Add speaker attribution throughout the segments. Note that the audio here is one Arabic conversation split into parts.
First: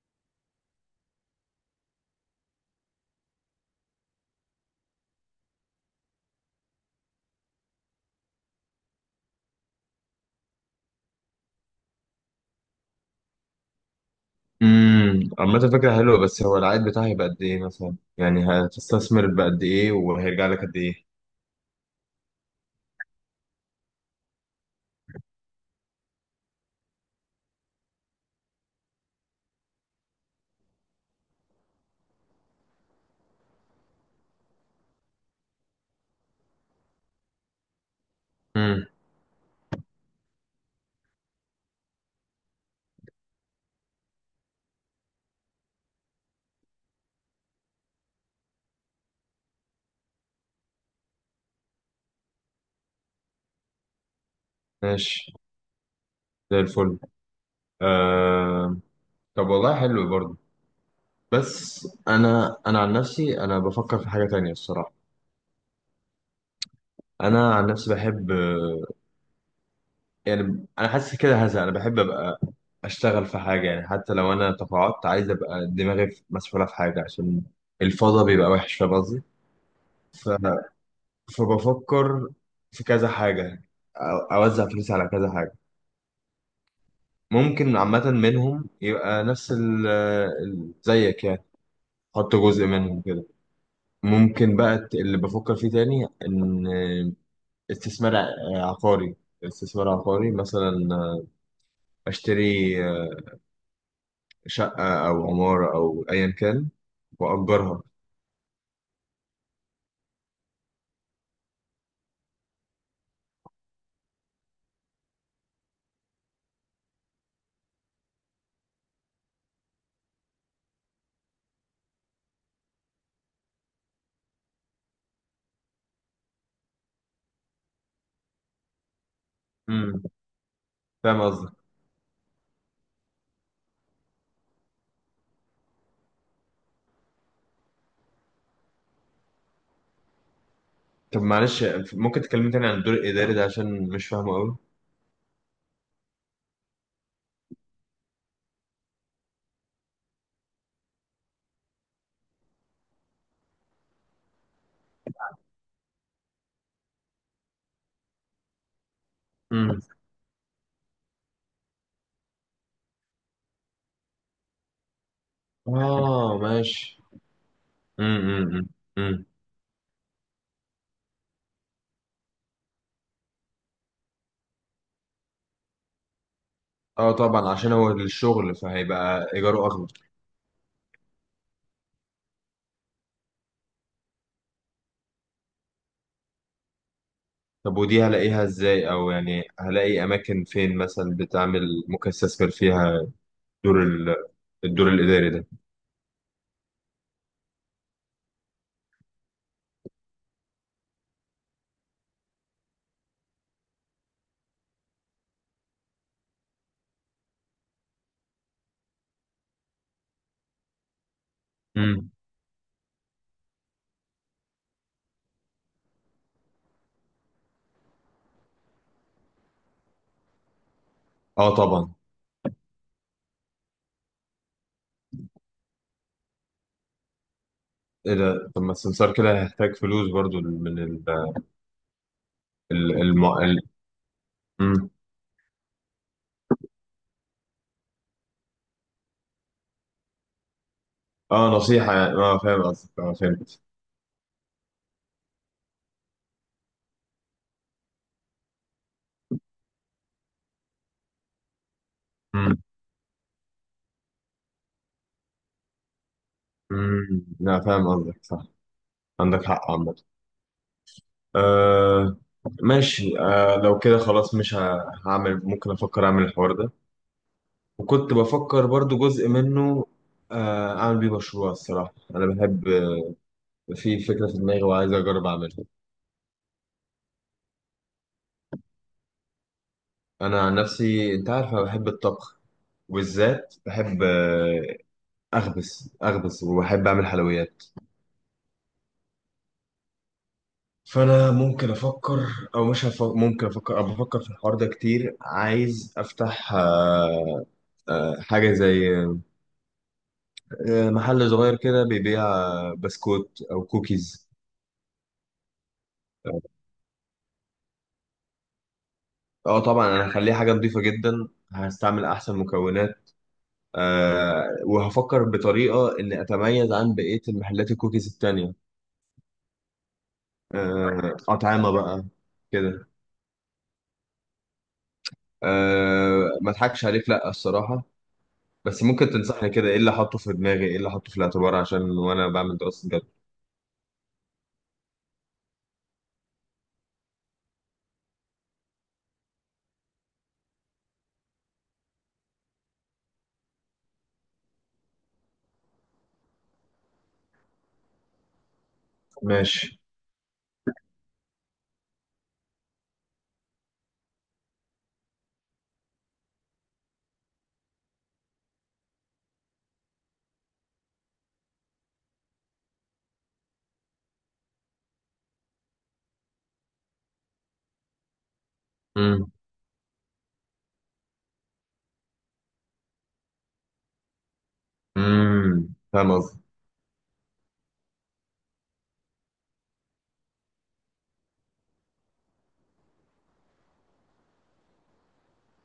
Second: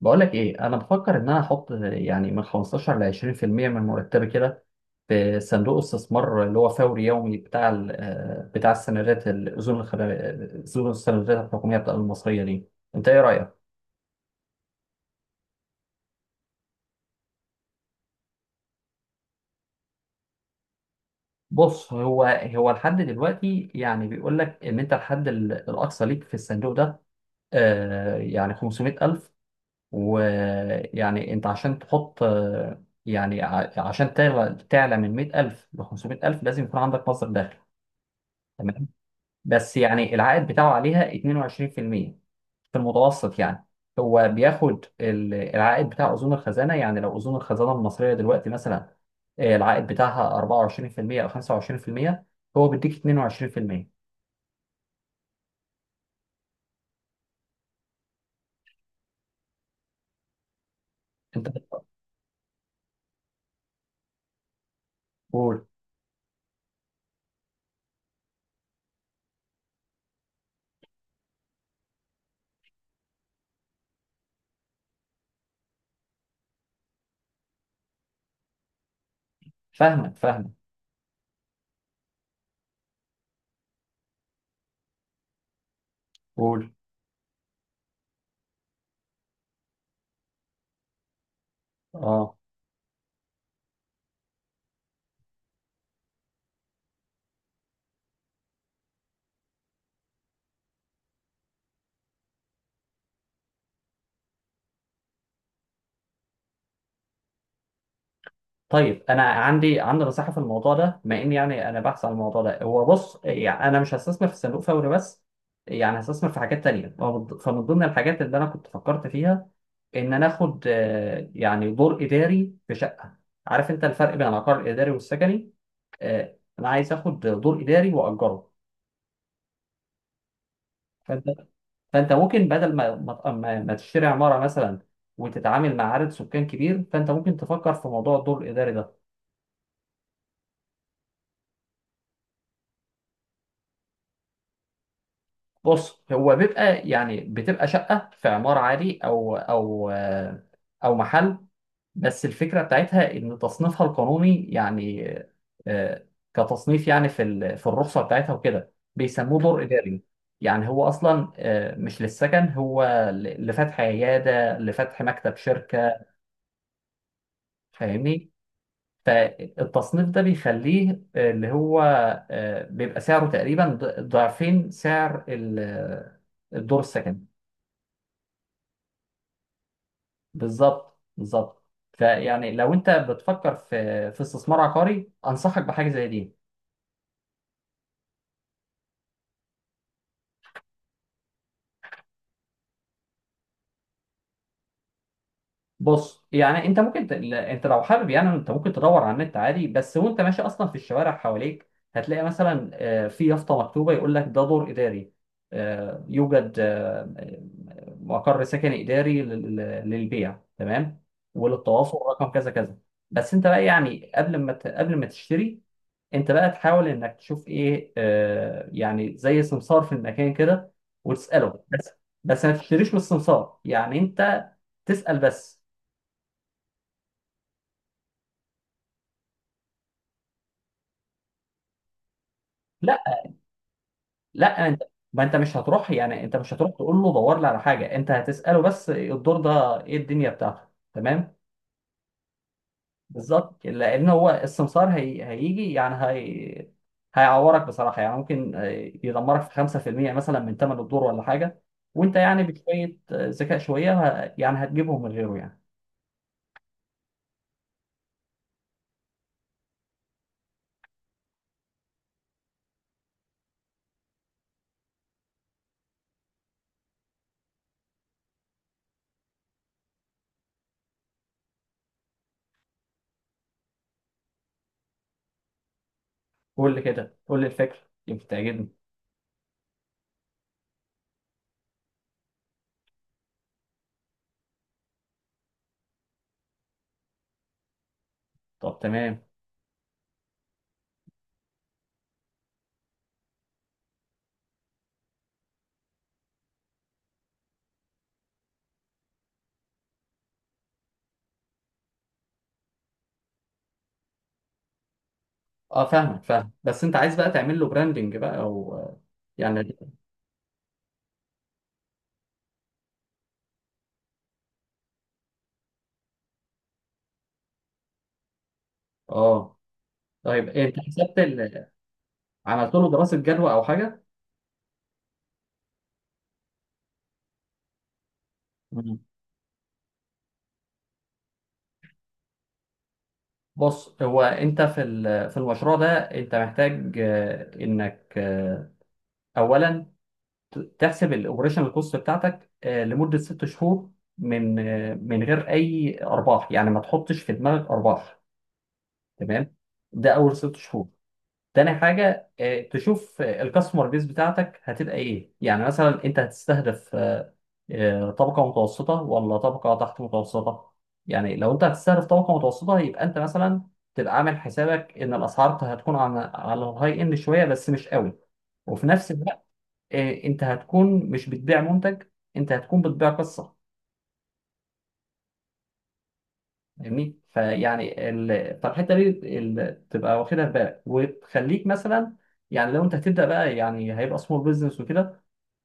Speaker 1: بقول لك ايه، انا بفكر ان انا احط يعني من 15 ل 20% من مرتبي كده في صندوق استثمار اللي هو فوري يومي بتاع بتاع السندات الاذون اذون السندات الحكوميه بتاع المصريه دي. انت ايه رايك؟
Speaker 2: عامة فكرة حلوة، بس هو العائد بتاعها هيبقى قد ايه مثلا؟ يعني هتستثمر بقد ايه وهيرجع لك قد ايه؟
Speaker 1: بص، هو لحد دلوقتي يعني بيقول لك ان انت الحد الاقصى ليك في الصندوق ده يعني 500000، ويعني انت عشان تحط يعني عشان تعلى من 100000 ل 500000 لازم يكون عندك مصدر دخل.
Speaker 2: امم
Speaker 1: بس يعني العائد بتاعه عليها 22% في المية في المتوسط يعني. هو بياخد العائد بتاع أذون الخزانة، يعني لو أذون الخزانة المصرية دلوقتي مثلا العائد بتاعها 24% أو 25%، هو بيديك 22%.
Speaker 2: ماشي، زي الفل. آه. طب، والله حلو برضه.
Speaker 1: أنت
Speaker 2: بس انا عن نفسي انا بفكر في حاجة تانية الصراحة.
Speaker 1: قول.
Speaker 2: انا عن نفسي بحب، يعني انا حاسس كده، هذا انا بحب ابقى اشتغل في حاجة، يعني حتى لو انا تقاعدت عايز ابقى دماغي مسؤولة في حاجة، عشان الفضا بيبقى وحش. فاهم قصدي؟
Speaker 1: فاهمك فاهمك.
Speaker 2: فبفكر في كذا حاجة، أوزع فلوسي على كذا حاجة.
Speaker 1: قول.
Speaker 2: ممكن عامة منهم يبقى نفس زيك يعني.
Speaker 1: اه،
Speaker 2: أحط جزء منهم كده. ممكن بقى اللي بفكر فيه تاني إن استثمار عقاري. استثمار عقاري مثلا. أشتري شقة أو عمارة أو أيا كان، وأجرها.
Speaker 1: طيب، انا عندي نصيحه في الموضوع ده، بما اني يعني انا بحث عن الموضوع ده. هو بص، يعني انا مش هستثمر في الصندوق فوري بس، يعني هستثمر في حاجات تانية. فمن ضمن الحاجات اللي انا كنت فكرت فيها ان انا اخد يعني دور اداري في شقه. عارف انت الفرق بين العقار الاداري والسكني؟ انا عايز اخد دور اداري واجره.
Speaker 2: امم فاهم
Speaker 1: فانت
Speaker 2: قصدك.
Speaker 1: فانت ممكن بدل ما تشتري عماره مثلا وتتعامل مع عدد سكان كبير، فانت ممكن تفكر في موضوع الدور الاداري ده.
Speaker 2: طب معلش، ممكن تكلمني تاني عن الدور الإداري ده، عشان مش فاهمه أوي.
Speaker 1: بص، هو بيبقى يعني بتبقى شقه في عماره عادي او او محل، بس الفكرة بتاعتها إن تصنيفها القانوني يعني آه، كتصنيف، يعني في في الرخصة بتاعتها وكده، بيسموه دور
Speaker 2: امم.
Speaker 1: إداري. يعني هو أصلا مش للسكن، هو لفتح عيادة، لفتح مكتب شركة.
Speaker 2: آه، ماشي.
Speaker 1: فاهمني؟
Speaker 2: امم. امم.
Speaker 1: فالتصنيف ده بيخليه آه، اللي هو آه، بيبقى سعره تقريبا ضعفين سعر الدور
Speaker 2: اه،
Speaker 1: السكني.
Speaker 2: طبعا، عشان هو الشغل فهيبقى ايجاره اغلى.
Speaker 1: بالظبط بالظبط. فيعني لو انت بتفكر في استثمار عقاري انصحك بحاجه زي دي.
Speaker 2: طب ودي هلاقيها ازاي، او يعني هلاقي اماكن فين مثلا بتعمل؟ ممكن استثمر فيها دور ال- الدور الاداري ده.
Speaker 1: بص، يعني انت ممكن انت لو حابب، يعني انت ممكن تدور على النت عادي، بس وانت ماشي اصلا في الشوارع حواليك هتلاقي مثلا في يافطه مكتوبه يقول لك ده دور اداري، آه، يوجد آه، مقر سكني اداري للبيع، تمام، وللتواصل
Speaker 2: امم.
Speaker 1: رقم كذا كذا. بس انت بقى، يعني قبل ما تشتري انت بقى تحاول انك تشوف ايه يعني زي سمسار في المكان كده،
Speaker 2: اه
Speaker 1: وتساله بس.
Speaker 2: طبعا.
Speaker 1: بس ما تشتريش من السمسار، يعني انت تسأل بس.
Speaker 2: ايه ده؟ طب ما السمسار كده هيحتاج فلوس برضو من ال
Speaker 1: لا،
Speaker 2: ال الم... ال...
Speaker 1: لا، انت،
Speaker 2: مم.
Speaker 1: ما انت مش هتروح، يعني انت مش هتروح تقول له دور لي على حاجه، انت هتساله بس الدور ده ايه الدنيا بتاعته، تمام.
Speaker 2: اه، نصيحة يعني، اه، فاهم قصدك، اه، فهمت.
Speaker 1: بالظبط، لان هو السمسار هيجي يعني هيعورك بصراحه، يعني ممكن يدمرك في 5% مثلا من ثمن الدور ولا حاجه، وانت يعني
Speaker 2: امم.
Speaker 1: بشويه ذكاء شويه يعني هتجيبهم من غيره يعني.
Speaker 2: امم، لا فاهم قصدك صح. عندك حق عامة. آه. ماشي، آه، لو كده خلاص مش هعمل، ممكن افكر اعمل الحوار ده. وكنت بفكر برضو جزء منه، اعمل بيه مشروع، الصراحة انا بحب، في فكرة في دماغي وعايز اجرب اعملها.
Speaker 1: قول لي كده، قول لي الفكره يمكن تعجبني.
Speaker 2: انا عن نفسي، انت عارف، انا بحب الطبخ، وبالذات بحب، اخبز اخبز، وبحب اعمل حلويات.
Speaker 1: طب تمام.
Speaker 2: فانا ممكن افكر، او مش هف... ممكن افكر، او بفكر في الحوار ده كتير. عايز افتح، حاجة زي، محل صغير كده بيبيع بسكوت او كوكيز.
Speaker 1: اه، فاهمك،
Speaker 2: اه.
Speaker 1: فاهم، بس انت عايز بقى تعمل له براندنج بقى او يعني.
Speaker 2: طبعا انا هخليه حاجه نظيفه جدا، هستعمل احسن مكونات. وهفكر بطريقه اني اتميز عن بقيه المحلات الكوكيز التانية.
Speaker 1: اه، طيب، انت
Speaker 2: أه،
Speaker 1: حسبت
Speaker 2: اطعمه بقى
Speaker 1: عملت
Speaker 2: كده.
Speaker 1: له دراسة جدوى أو حاجة؟
Speaker 2: أه، ما اضحكش عليك، لا الصراحه. بس
Speaker 1: مم.
Speaker 2: ممكن تنصحني كده، ايه اللي احطه في دماغي، ايه اللي احطه في الاعتبار عشان وانا بعمل دراسه جدوى؟
Speaker 1: بص، هو أنت في في المشروع ده أنت محتاج آه، إنك آه، أولا تحسب الأوبريشنال كوست بتاعتك لمدة 6 شهور، من غير أي أرباح، يعني ما تحطش في دماغك أرباح، تمام.
Speaker 2: ماشي.
Speaker 1: ده أول 6 شهور. تاني حاجة تشوف الكاستمر بيس بتاعتك هتبقى إيه، يعني مثلا أنت هتستهدف طبقة متوسطة ولا طبقة تحت متوسطة. يعني لو انت هتستهدف طبقة متوسطة يبقى انت مثلا تبقى عامل حسابك ان الاسعار هتكون على الهاي اند شوية، بس مش قوي. وفي نفس
Speaker 2: امم.
Speaker 1: الوقت انت هتكون مش بتبيع منتج، انت هتكون بتبيع قصة.
Speaker 2: امم، فاهم قصدي.
Speaker 1: فاهمني؟ فيعني فالحتة دي تبقى واخدها في بالك وتخليك مثلا. يعني لو انت هتبدأ بقى يعني هيبقى سمول بزنس وكده،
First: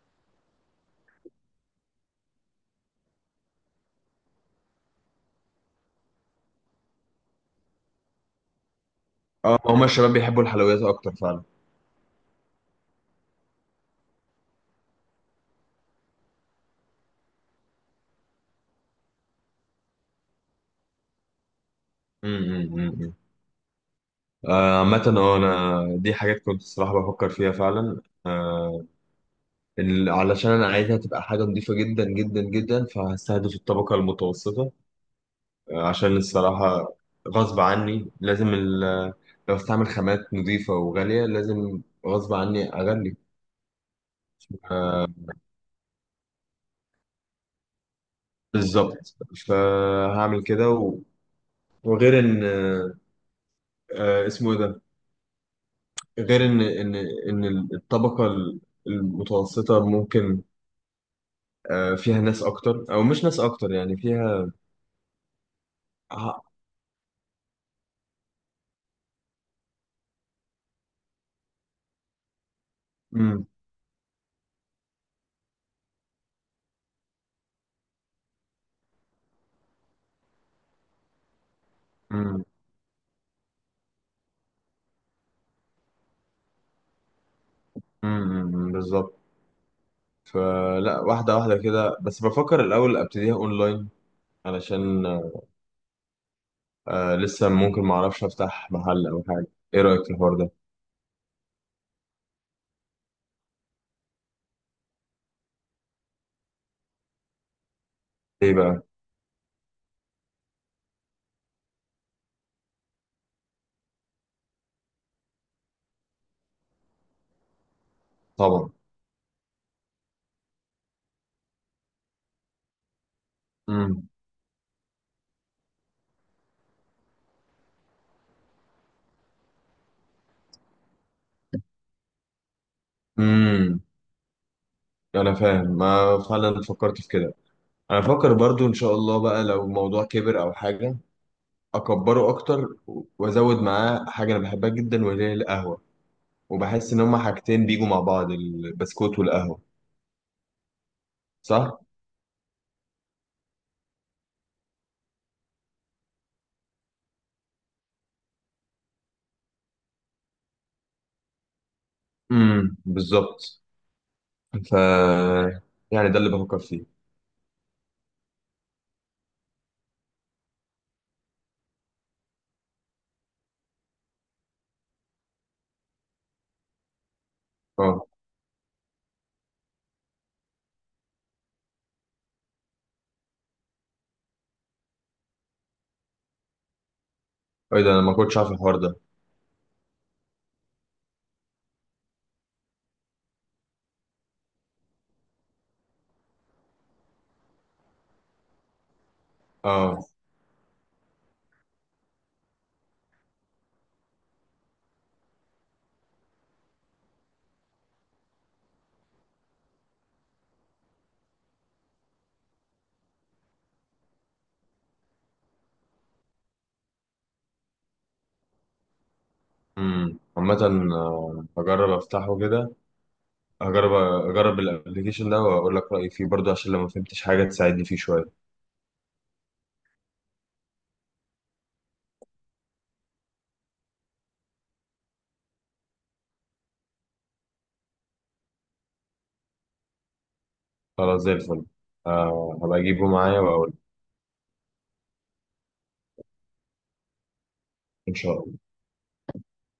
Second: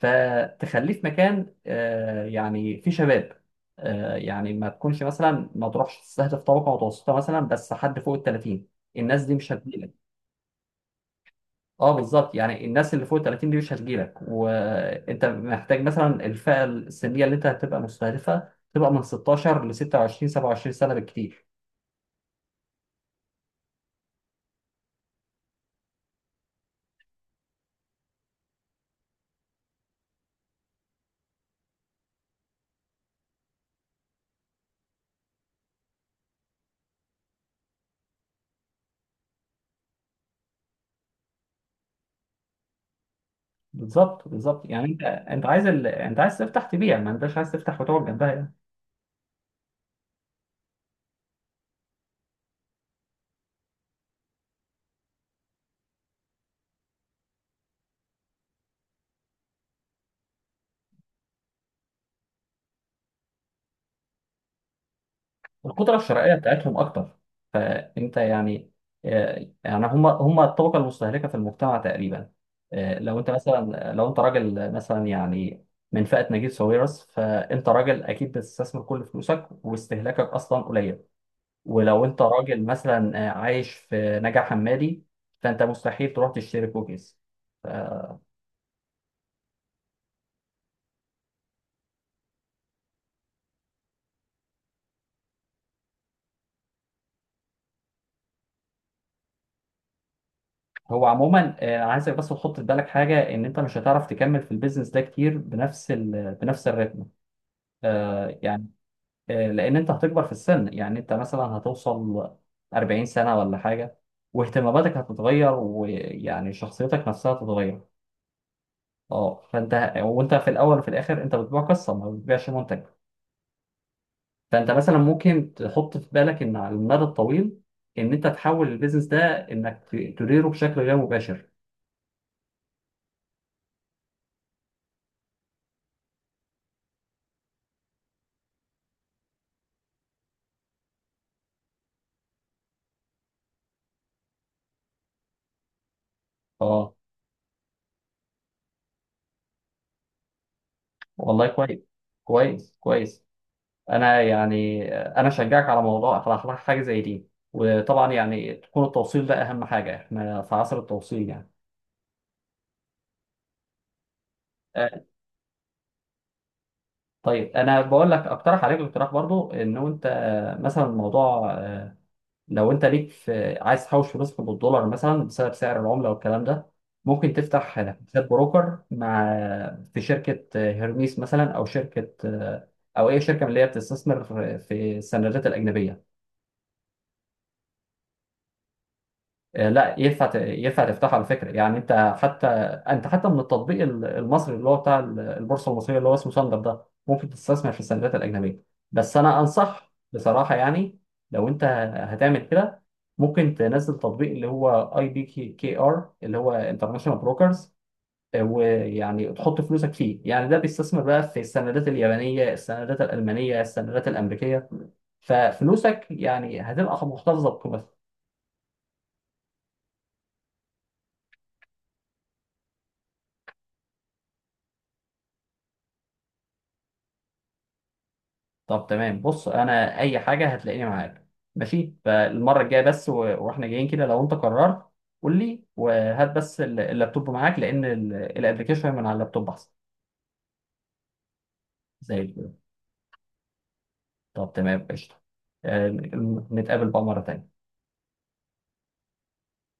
Speaker 1: فتخليه في مكان يعني فيه شباب، يعني ما تكونش مثلا ما تروحش تستهدف طبقه متوسطه مثلا بس حد فوق ال 30، الناس دي مش
Speaker 2: اه، هما
Speaker 1: هتجيلك.
Speaker 2: الشباب بيحبوا الحلويات اكتر فعلا.
Speaker 1: اه، بالظبط، يعني الناس اللي فوق ال 30 دي مش هتجيلك، وانت محتاج مثلا الفئه السنيه اللي انت هتبقى مستهدفها تبقى من 16 ل 26 27 سنه بالكتير.
Speaker 2: امم. عامة، اه انا دي حاجات كنت الصراحة بفكر فيها فعلا، علشان انا عايزها تبقى حاجة نظيفة جدا جدا جدا، فهستهدف الطبقة المتوسطة. عشان الصراحة غصب عني لازم لو استعمل خامات نظيفة وغالية، لازم غصب عني اغلي.
Speaker 1: بالظبط بالظبط، يعني انت
Speaker 2: آه،
Speaker 1: انت عايز انت عايز تفتح تبيع، ما انتش عايز تفتح وتقعد جنبها.
Speaker 2: بالظبط. فهعمل كده، وغير ان، اسمه ايه ده؟ غير ان الطبقة المتوسطة ممكن، فيها ناس اكتر او مش ناس اكتر، يعني فيها،
Speaker 1: القدرة الشرائية
Speaker 2: آه،
Speaker 1: بتاعتهم أكتر، فأنت يعني يعني هم هم الطبقة المستهلكة في المجتمع تقريبا.
Speaker 2: امم.
Speaker 1: لو أنت راجل مثلا، يعني من فئة نجيب ساويرس، فأنت راجل أكيد بتستثمر كل فلوسك واستهلاكك أصلا قليل. ولو أنت
Speaker 2: امم.
Speaker 1: راجل مثلا عايش في نجع حمادي فأنت مستحيل تروح تشتري كوكيز.
Speaker 2: امم. بالظبط. فلا، واحده واحده كده، بس بفكر الاول ابتديها اونلاين، علشان لسه ممكن ما اعرفش افتح محل او حاجه. ايه رايك في الحوار ده؟
Speaker 1: هو عموما عايزك بس تحط في بالك حاجة إن أنت مش هتعرف تكمل في البيزنس ده كتير بنفس بنفس الريتم، آه،
Speaker 2: ايه بقى؟
Speaker 1: لان انت هتكبر في السن، يعني انت مثلا هتوصل 40 سنة ولا حاجة واهتماماتك هتتغير، ويعني شخصيتك نفسها هتتغير.
Speaker 2: طبعا.
Speaker 1: اه، فانت وانت في الاول وفي الاخر انت بتبيع قصة، ما بتبيعش منتج.
Speaker 2: امم.
Speaker 1: فانت مثلا ممكن تحط في بالك ان على المدى الطويل، ان انت تحول البيزنس ده انك تديره بشكل غير مباشر.
Speaker 2: امم. انا فاهم، ما فعلا فكرت في كده. انا بفكر برضو ان شاء الله بقى، لو الموضوع كبر او حاجه، اكبره اكتر، وازود معاه حاجه انا بحبها جدا، وهي القهوه. وبحس
Speaker 1: اه،
Speaker 2: ان هما حاجتين بيجوا مع بعض، البسكوت والقهوة.
Speaker 1: والله كويس.
Speaker 2: صح؟
Speaker 1: كويس كويس. انا يعني انا اشجعك على موضوع، على حاجه زي دي، وطبعا يعني تكون التوصيل ده اهم حاجه، احنا في عصر التوصيل يعني.
Speaker 2: امم، بالظبط. ف
Speaker 1: آه،
Speaker 2: يعني ده اللي بفكر فيه.
Speaker 1: طيب، انا بقول لك اقترح عليك اقتراح برضو انه انت مثلا الموضوع لو انت ليك في، عايز تحوش فلوسك بالدولار مثلا بسبب سعر العمله والكلام ده، ممكن تفتح
Speaker 2: اه.
Speaker 1: حساب بروكر مع، في شركه هيرميس مثلا او اي شركه من اللي هي بتستثمر في السندات الاجنبيه.
Speaker 2: ايه ده، انا ما كنتش عارف الحوار ده.
Speaker 1: لا، ينفع تفتحه على فكره، يعني انت حتى من التطبيق المصري اللي هو بتاع البورصه المصريه اللي هو اسمه ساندر ده، ممكن تستثمر في السندات الاجنبيه. بس انا انصح
Speaker 2: اه.
Speaker 1: بصراحه، يعني لو انت هتعمل كده ممكن تنزل تطبيق اللي هو IBKR، اللي هو انترناشونال بروكرز، ويعني تحط فلوسك فيه، يعني ده بيستثمر بقى في السندات اليابانيه، السندات الالمانيه، السندات الامريكيه، ففلوسك يعني هتبقى محتفظه بقيمتها.
Speaker 2: عامة، هجرب افتحه كده. هجرب. اجرب الابلكيشن ده واقول لك رأيي فيه برضه، عشان لو ما فهمتش حاجة تساعدني فيه شوية.
Speaker 1: طب تمام، بص انا اي حاجه هتلاقيني معاك، ماشي. فالمره الجايه بس واحنا جايين كده لو انت قررت قول لي، وهات بس اللابتوب معاك لان الابلكيشن من على اللابتوب احسن.
Speaker 2: خلاص، زي الفل.
Speaker 1: زي الفل.
Speaker 2: هبقى اجيبه معايا واقول.
Speaker 1: طب تمام، قشطه. آه، نتقابل بقى مره تانيه.
Speaker 2: ان شاء الله.